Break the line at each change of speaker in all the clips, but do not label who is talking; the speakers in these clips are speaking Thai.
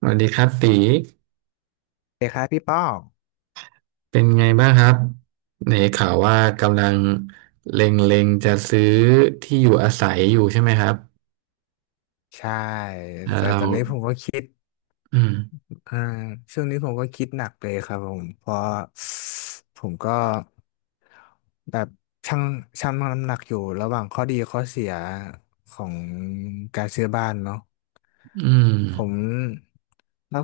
สวัสดีครับตี
เด็กครับพี่ป้อง
เป็นไงบ้างครับในข่าวว่ากำลังเล็งๆจะซื้อที่อยู่อาศัยอยู่ใช่ไหมครับ
ใช่
แล้ว
แต่
เรา
ตอนนี้ผมก็คิด
อืม
อ่าช่วงนี้ผมก็คิดหนักเลยครับผมเพราะผมก็แบบชั่งชั่งน้ำหนักอยู่ระหว่างข้อดีข้อเสียของการซื้อบ้านเนาะ
อืม
ผมแล้ว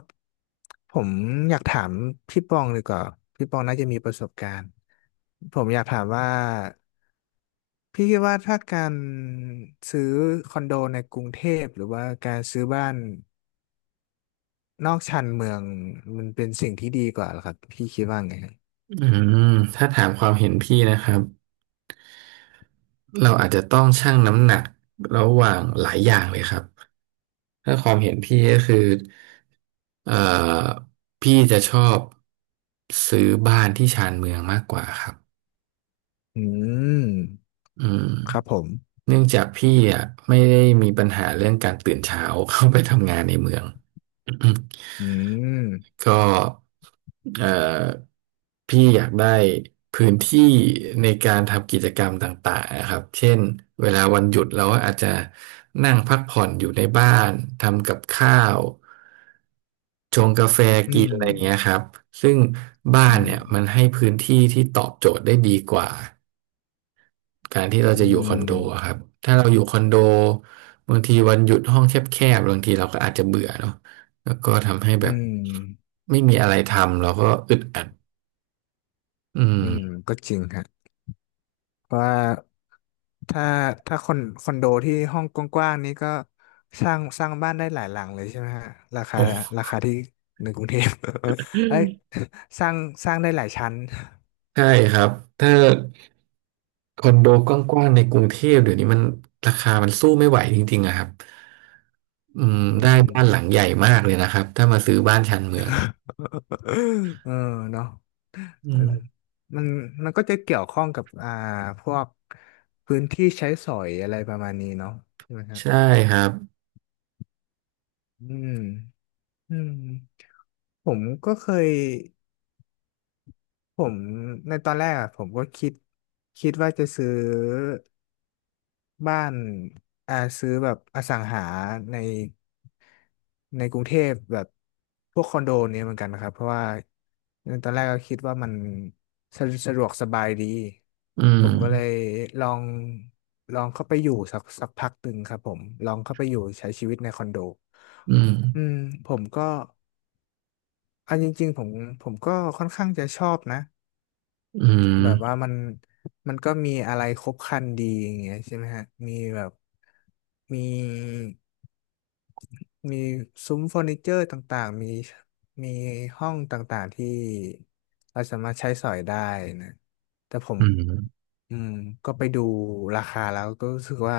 ผมอยากถามพี่ป้องดีกว่าพี่ป้องน่าจะมีประสบการณ์ผมอยากถามว่า พี่คิดว่าถ้าการซื้อคอนโดในกรุงเทพหรือว่าการซื้อบ้านนอกชานเมืองมันเป็นสิ่งที่ดีกว่าเหรอครับพี่คิดว่าไงฮะ
อืมถ้าถามความเห็นพี่นะครับเราอาจจะต้องชั่งน้ำหนักระหว่างหลายอย่างเลยครับถ้าความเห็นพี่ก็คือเอ่อพี่จะชอบซื้อบ้านที่ชานเมืองมากกว่าครับ
อืม
อืม
ครับผม
เนื่องจากพี่อ่ะไม่ได้มีปัญหาเรื่องการตื่นเช้า เข้าไปทำงานในเมือง
อืม
ก็เอ่อพี่อยากได้พื้นที่ในการทำกิจกรรมต่างๆนะครับเช่นเวลาวันหยุดเราก็อาจจะนั่งพักผ่อนอยู่ในบ้านทำกับข้าวชงกาแฟ
อื
กิน
ม
อะไรอย่างเงี้ยครับซึ่งบ้า
อื
น
ม
เนี่ยมันให้พื้นที่ที่ตอบโจทย์ได้ดีกว่า การที่เรา
อื
จะอยู่คอนโด
ม
อะครับ ถ้าเราอยู่คอนโดบางทีวันหยุดห้องแคบๆบางทีเราก็อาจจะเบื่อเนาะแล้วก็ทำให้
อื
แบบ
ม
ไม่มีอะไรทำเราก็อึดอัดอื
อืม
ม
ก็จริงฮะเพราะว่าถ้าถ้าคอนโดที่ห้องกว้างๆนี้ก็สร้างบ้านได้หลายหลังเลยใช่ไหมฮะราคา
โอ
รา
้
คาที่ในกรุงเทพ เอ้ยสร้างสร้างได้หลายชั้น
ใช่ครับ ถ้าคอนโดกว้างๆในกรุงเทพเดี๋ยวนี้มันราคามันสู้ไม่ไหวจริงๆอะครับอืม
อื
ได้บ้านหลัง
ม
ใหญ่มากเลยนะครับ ถ้ามาซื้อบ้านชานเมืองอะ
เออเนาะ
อื
เออ
ม
มันมันก็จะเกี่ยวข้องกับพวกพื้นที่ใช้สอยอะไรประมาณนี้เนาะใช่ไหมฮะ
ใช่ครับ
อืมอืมผมก็เคยผมในตอนแรกอะผมก็คิดว่าจะซื้อ บ้านซื้อแบบอสังหาในในกรุงเทพแบบพวกคอนโดเนี่ยเหมือนกันนะครับเพราะว่าตอนแรกก็คิดว่ามันสะดวกสบายดี
อื
ผม
ม
ก็เลยลองลองเข้าไปอยู่สักพักหนึ่งครับผมลองเข้าไปอยู่ใช้ชีวิตในคอนโด
อืม
อืมผมก็อันจริงๆผมก็ค่อนข้างจะชอบนะ
อืม
แบบว่ามัน ก็มีอะไรครบครันดีอย่างเงี้ยใช่ไหมฮะ มีแบบ มี มีซุ้มเฟอร์นิเจอร์ต่างๆมีห้องต่างๆที่ เราสามารถใช้สอยได้นะ แต่ผม
อืม
อืมก็ไปดูราคาแล้วก็รู้สึกว่า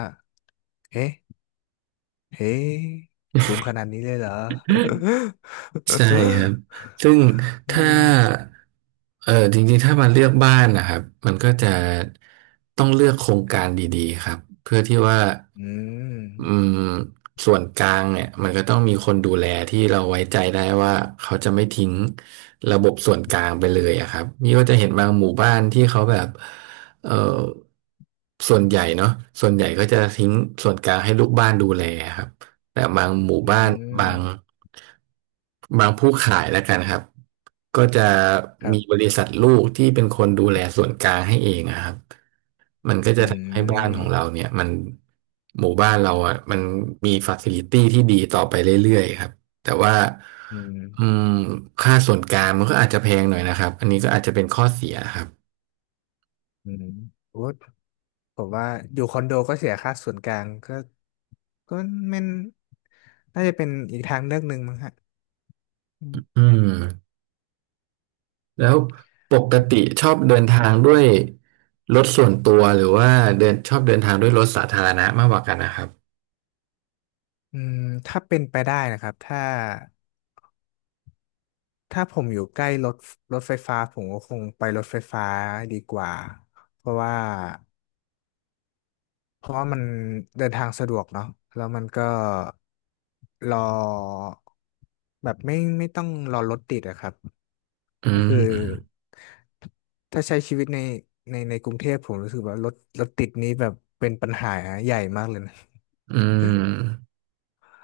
เอ๊ะเอ๊ะสูงขนาดนี้เลยเหรอ
ใช่ครับ ซึ่ง
อื
ถ้า
ม
เออจริงๆถ้ามาเลือกบ้านนะครับมันก็จะต้องเลือกโครงการดีๆครับ เพื่อที่ว่า
อื
อื
ม
มส่วนกลางเนี่ยมันก็ต้องมีคนดูแลที่เราไว้ใจได้ว่าเขาจะไม่ทิ้งระบบส่วนกลางไปเลยอะครับนี่ก็จะเห็นบางหมู่บ้านที่เขาแบบเออส่วนใหญ่เนาะส่วนใหญ่ก็จะทิ้งส่วนกลางให้ลูกบ้านดูแลครับ แต่บางหมู่
อื
บ้านบา
ม
งบางผู้ขายแล้วกันครับก็จะ
ครั
มีบ
บ
ริษัทลูกที่เป็นคนดูแลส่วนกลางให้เองอะครับมันก็
อื
จะทำให้บ้านของเรา
ม
เนี่ยมันหมู่บ้านเราอ่ะมันมีฟ a ซิลิตี้ที่ดีต่อไปเรื่อยๆครับแต่ว่า
อื
อื
ม
มค่าส่วนกลางมันก็อาจจะแพงหน่อยนะครับอันนี้ก็อาจจะเป็นข้อเสียครับ
อืมโอ้ผมว่าอยู่คอนโดก็เสียค่าส่วนกลางก็ก็ไม่น่าจะเป็นอีกทางเลือกหนึ่งมั้งฮะอืม
อืม แล้วปกติชอบเดินทางด้วยรถส่วนตัวหรือว่าเดินชอบเดินทางด้วยรถสาธารณะมากกว่ากันนะครับ
อืมถ้าเป็นไปได้นะครับถ้าผมอยู่ใกล้รถไฟฟ้าผมก็คงไปรถไฟฟ้าดีกว่าเพราะว่าเพราะว่ามันเดินทางสะดวกเนาะแล้วมันก็รอแบบไม่ต้องรอรถติดอะครับ
อื
ก็คือ
ม
ถ้าใช้ชีวิตในในกรุงเทพผมรู้สึกว่ารถติดนี้แบบเป็นปัญหาใหญ่มากเลยนะ
อืม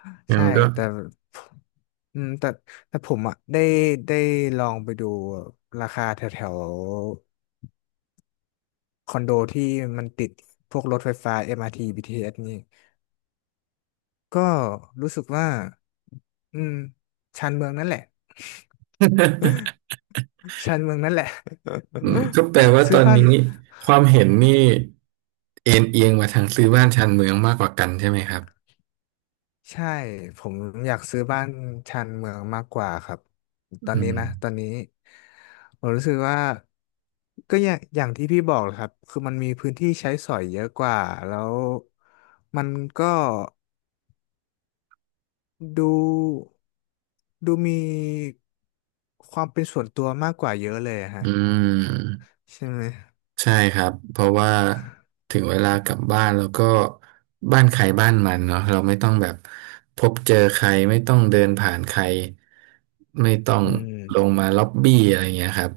งั้น
ใช่
ก็
แต่แต่ผมอ่ะได้ได้ลองไปดูราคาแถวแถวคอนโดที่มันติดพวกรถไฟฟ้า MRT BTS นี่ก็รู้สึกว่าอืมชานเมืองนั่นแหละ ชานเมืองนั่นแหละ
อืมก็แปลว่า
ซื้
ตอ
อ
น
บ้าน
นี้ความเห็นนี่เอ็นเอียงมาทางซื้อบ้านชานเมืองมากกว่ากันใช่ไหมครับ
ใช่ผมอยากซื้อบ้านชานเมืองมากกว่าครับตอน
อื
นี้นะตอ
ม
นนี้ผมรู้สึกว่าก็อย่างที่พี่บอกแหละครับคือมันมีพื้นที่ใช้สอยเยอะกว่าแล้วมันก็ดูดูมีความเป็นส่วนตัวมากกว่าเยอะเลยอะ
อื
ฮะ
ม
ใช่ไหม
ใช่ครับเพราะว่าถึงเวลากลับบ้านแล้วก็บ้านใครบ้านมันเนาะเราไม่ต้องแบบพบเจอใครไม่ต้องเดินผ่านใครไม่ต้อง
อืม
ลงมาล็อบบี้อะไรเงี้ยครับ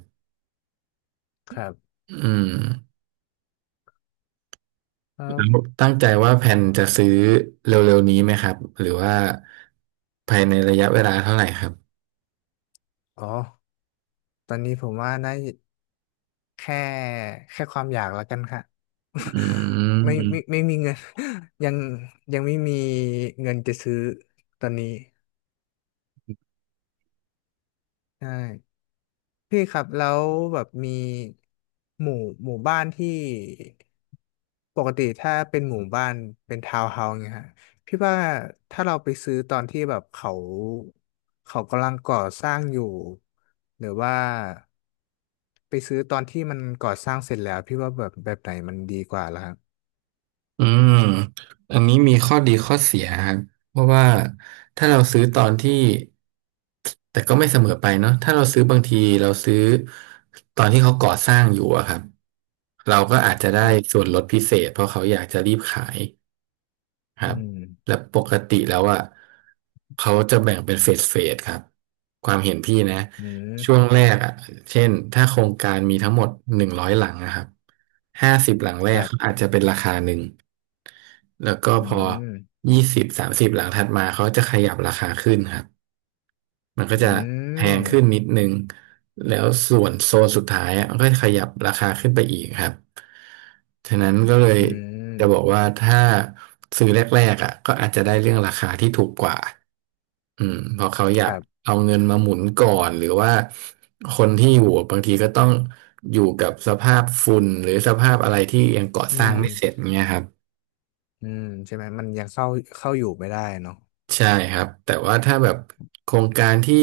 ครับ
อืม
แล้ว
แล้วตั้งใจว่าแผนจะซื้อเร็วๆนี้ไหมครับหรือว่าภายในระยะเวลาเท่าไหร่ครับ
อ๋อตอนนี้ผมว่านะ แค่แค่ความอยากแล้วกันค่ะ
อื ม
ไม่มีเงิน ยังยังไม่มีเงินจะซื้อตอนนี้ใช่พี่ครับแล้วแบบมีหมู่หมู่บ้านที่ปกติถ้าเป็นหมู่บ้านเป็นทาวน์เฮาส์เนี่ยฮะพี่ว่าถ้าเราไปซื้อตอนที่แบบเขากำลังก่อสร้างอยู่หรือว่าไปซื้อตอนที่มันก่อสร้างเสร็จแล้วพี่ว่าแบบไหนมันดีกว่าล่ะ
อืมอันนี้มีข้อดีข้อเสียครับเพราะว่าถ้าเราซื้อตอนที่แต่ก็ไม่เสมอไปเนาะถ้าเราซื้อบางทีเราซื้อตอนที่เขาก่อสร้างอยู่อะครับเราก็อาจจะได้
ครั
ส่ว
บ
นลดพิเศษเพราะเขาอยากจะรีบขาย ครั
อื
บและ
ม
ปกติแล้วอ่ะเขาจะแบ่งเป็นเฟสเฟสครับความเห็นพี่นะ
อื
ช่วง
ม
แรกอ่ะเช่นถ้าโครงการมีทั้งหมด100 หลังนะครับห้าสิบหลังแร
ค
ก
รั
เขาอาจ
บ
จะเป็นราคาหนึ่งแล้วก็
อื
พอ
ม
20 30 หลังถัดมาเขาจะขยับราคาขึ้นครับ มันก็
อื
จะแพงขึ้น
ม
นิดนึงแล้วส่วนโซนสุดท้ายอะมันก็ขยับราคาขึ้นไปอีกครับฉะนั้นก็เลย
อื
จะบอก
ม
ว่าถ้าซื้อแรกๆอ่ะก็อาจจะได้เรื่องราคาที่ถูกกว่าอืมเพราะเขาอ
ค
ยาก
รับ
เอาเงินมาหมุนก่อนหรือว่าคนที่อยู่บางทีก็ต้องอยู่กับสภาพฝุ่นหรือสภาพอะไรที่ยังก่อ
อื
สร้างไม่เสร็จ
ม
เงี้ยครับ
อืมใช่ไหม มันยังเข้าอยู่ไม่ได้เนาะ
ใช่ครับแต่ว่าถ้าแบบโครงการที่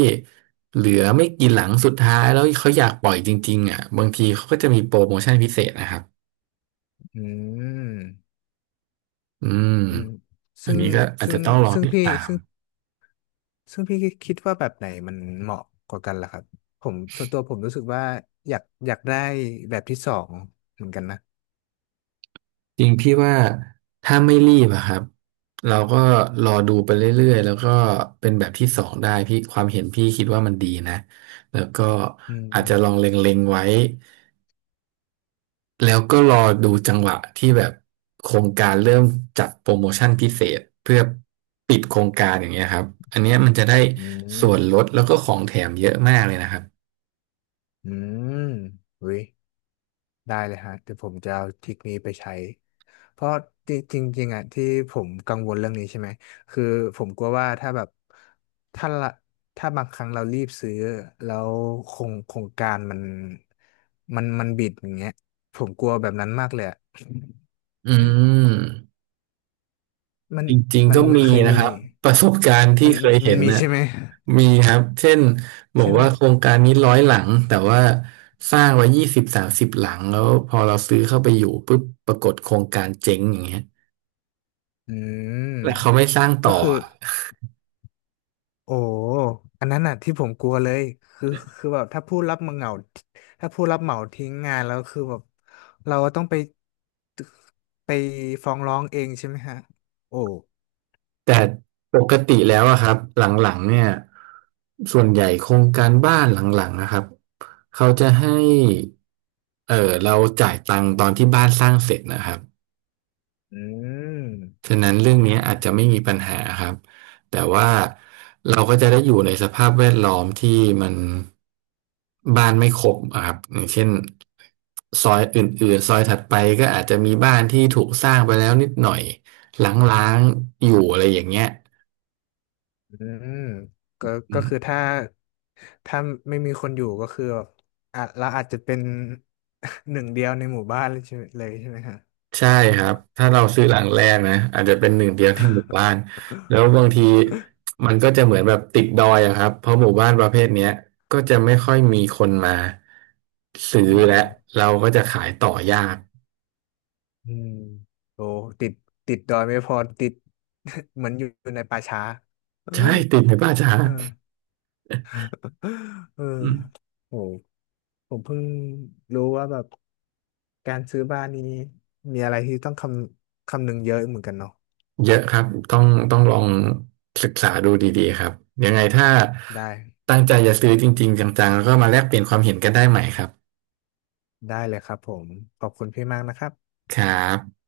เหลือไม่กี่หลังสุดท้ายแล้วเขาอยากปล่อยจริงๆอ่ะบางทีเขาก็จะมีโปรโมชั่นพิเศษนะครับ
อืม
อืม
อืม
อั
ซึ่
น
ง
นี้ก็อาจ
ซึ่ง
จะต้องรอ
ซึ่ง
ติดตาม
พี่คิดว่าแบบไหนมันเหมาะกว่ากันล่ะครับผมส่วนตัวผมรู้สึกว่าอยากได้แบบที่สองเหมือนกันนะ
จริงพี่ว่าถ้าไม่รีบอะครับเราก็รอดูไปเรื่อยๆแล้วก็เป็นแบบที่สองได้พี่ความเห็นพี่คิดว่ามันดีนะแล้วก็
อื
อาจจะลอง
ม
เล็งๆไว้ แล้วก็รอดูจังหวะที่แบบโครงการเริ่มจัดโปรโมชั่นพิเศษเพื่อปิดโครงการอย่างเงี้ยครับอันเนี้ยมันจะได้
อื
ส่วน
ม
ลดแล้วก็ของแถมเยอะมากเลยนะครับ
อืมอุ้ย ได้เลยฮะเดี๋ยวผมจะเอาทริคนี้ไปใช้เพราะจริงจริงๆอ่ะที่ผมกังวลเรื่องนี้ใช่ไหมคือผมกลัวว่าถ้าแบบถ้าละถ้าบางครั้งเรารีบซื้อแล้วโครงการมันมันบิดอย่างเงี้ยผมกลัวแบบนั้นมากเลยอะ
อืม
มัน
จริงๆก็
มัน
มี
เคย
นะ
มี
ครับประสบการณ์ที่
มัน
เคย
มั
เห็
น
น
มี
น่ะ
ใช่ไหม
มีครับเช่นบอ
ใช่
ก
ไหม
ว่าโครงการนี้ร้อยหลังแต่ว่าสร้างไว้ยี่สิบสามสิบหลังแล้วพอเราซื้อเข้าไปอยู่ปุ๊บปรากฏโครงการเจ๊งอย่างเงี้ย
อืม
แล้วเขาไม่สร้าง
ก็
ต่อ
คือ
อะ
โอ้ อันนั้นน่ะที่ผมกลัวเลยคือคือแบบถ้าผู้รับเหมาทิ้งงานแล้วคือแบบเราต้องไปฟ้องร้องเองใช่ไหมฮะ โอ้
แต่ปกติแล้วอะครับหลังๆเนี่ยส่วนใหญ่โครงการบ้านหลังๆนะครับเขาจะให้เออเราจ่ายตังค์ตอนที่บ้านสร้างเสร็จนะครับ
อืม
ฉะนั้นเรื่
อ๋
อ
อ
งนี้อาจจะไม่มีปัญหาครับแต่ว่าเราก็จะได้อยู่ในสภาพแวดล้อมที่มันบ้านไม่ครบอะครับอย่างเช่นซอยอื่นๆซอยถัดไปก็อาจจะมีบ้านที่ถูกสร้างไปแล้วนิดหน่อยล้างๆอยู่อะไรอย่างเงี้ย
อืมก็ก็คือ
อื
ถ้าไม่มีคนอยู่ก็คือแบบอ่ะเราอาจจะเป็น หนึ่งเดียวในหมู่บ้านเลยใช่ไหมฮะ
ใช่ครับถ้าเราซื้อหลังแรกนะอาจจะเป็นหนึ่งเดียวที่หมู่บ้านแล้วบางทีมันก็จะเหมือนแบบติดดอยอะครับเพราะหมู่บ้านประเภทเนี้ยก็จะไม่ค่อยมีคนมาซื้อ
อื
และ
ม
เราก็จะขายต่อยาก
อืมโอ้ติดติดดอยไม่พอติด เหมือนอยู่ในป่าช้า
ใช่ติดไหมป้าจ๊า
เออเออ
อืม
โหผมเพิ่งรู้ว่าแบบการซื้อบ้านนี้มีอะไรที่ต้องคำนึงเยอะเหมือนกันเนาะ
เยอะครับต้องต้องลองศึกษาดูดีๆครับยังไงถ้า
ได้
ตั้งใจจะซื้อจริงๆจังๆแล้วก็มาแลกเปลี่ยนความเห็นกันได้ใหม่ครับ
เลยครับผมขอบคุณพี่มากนะครับ
ครับ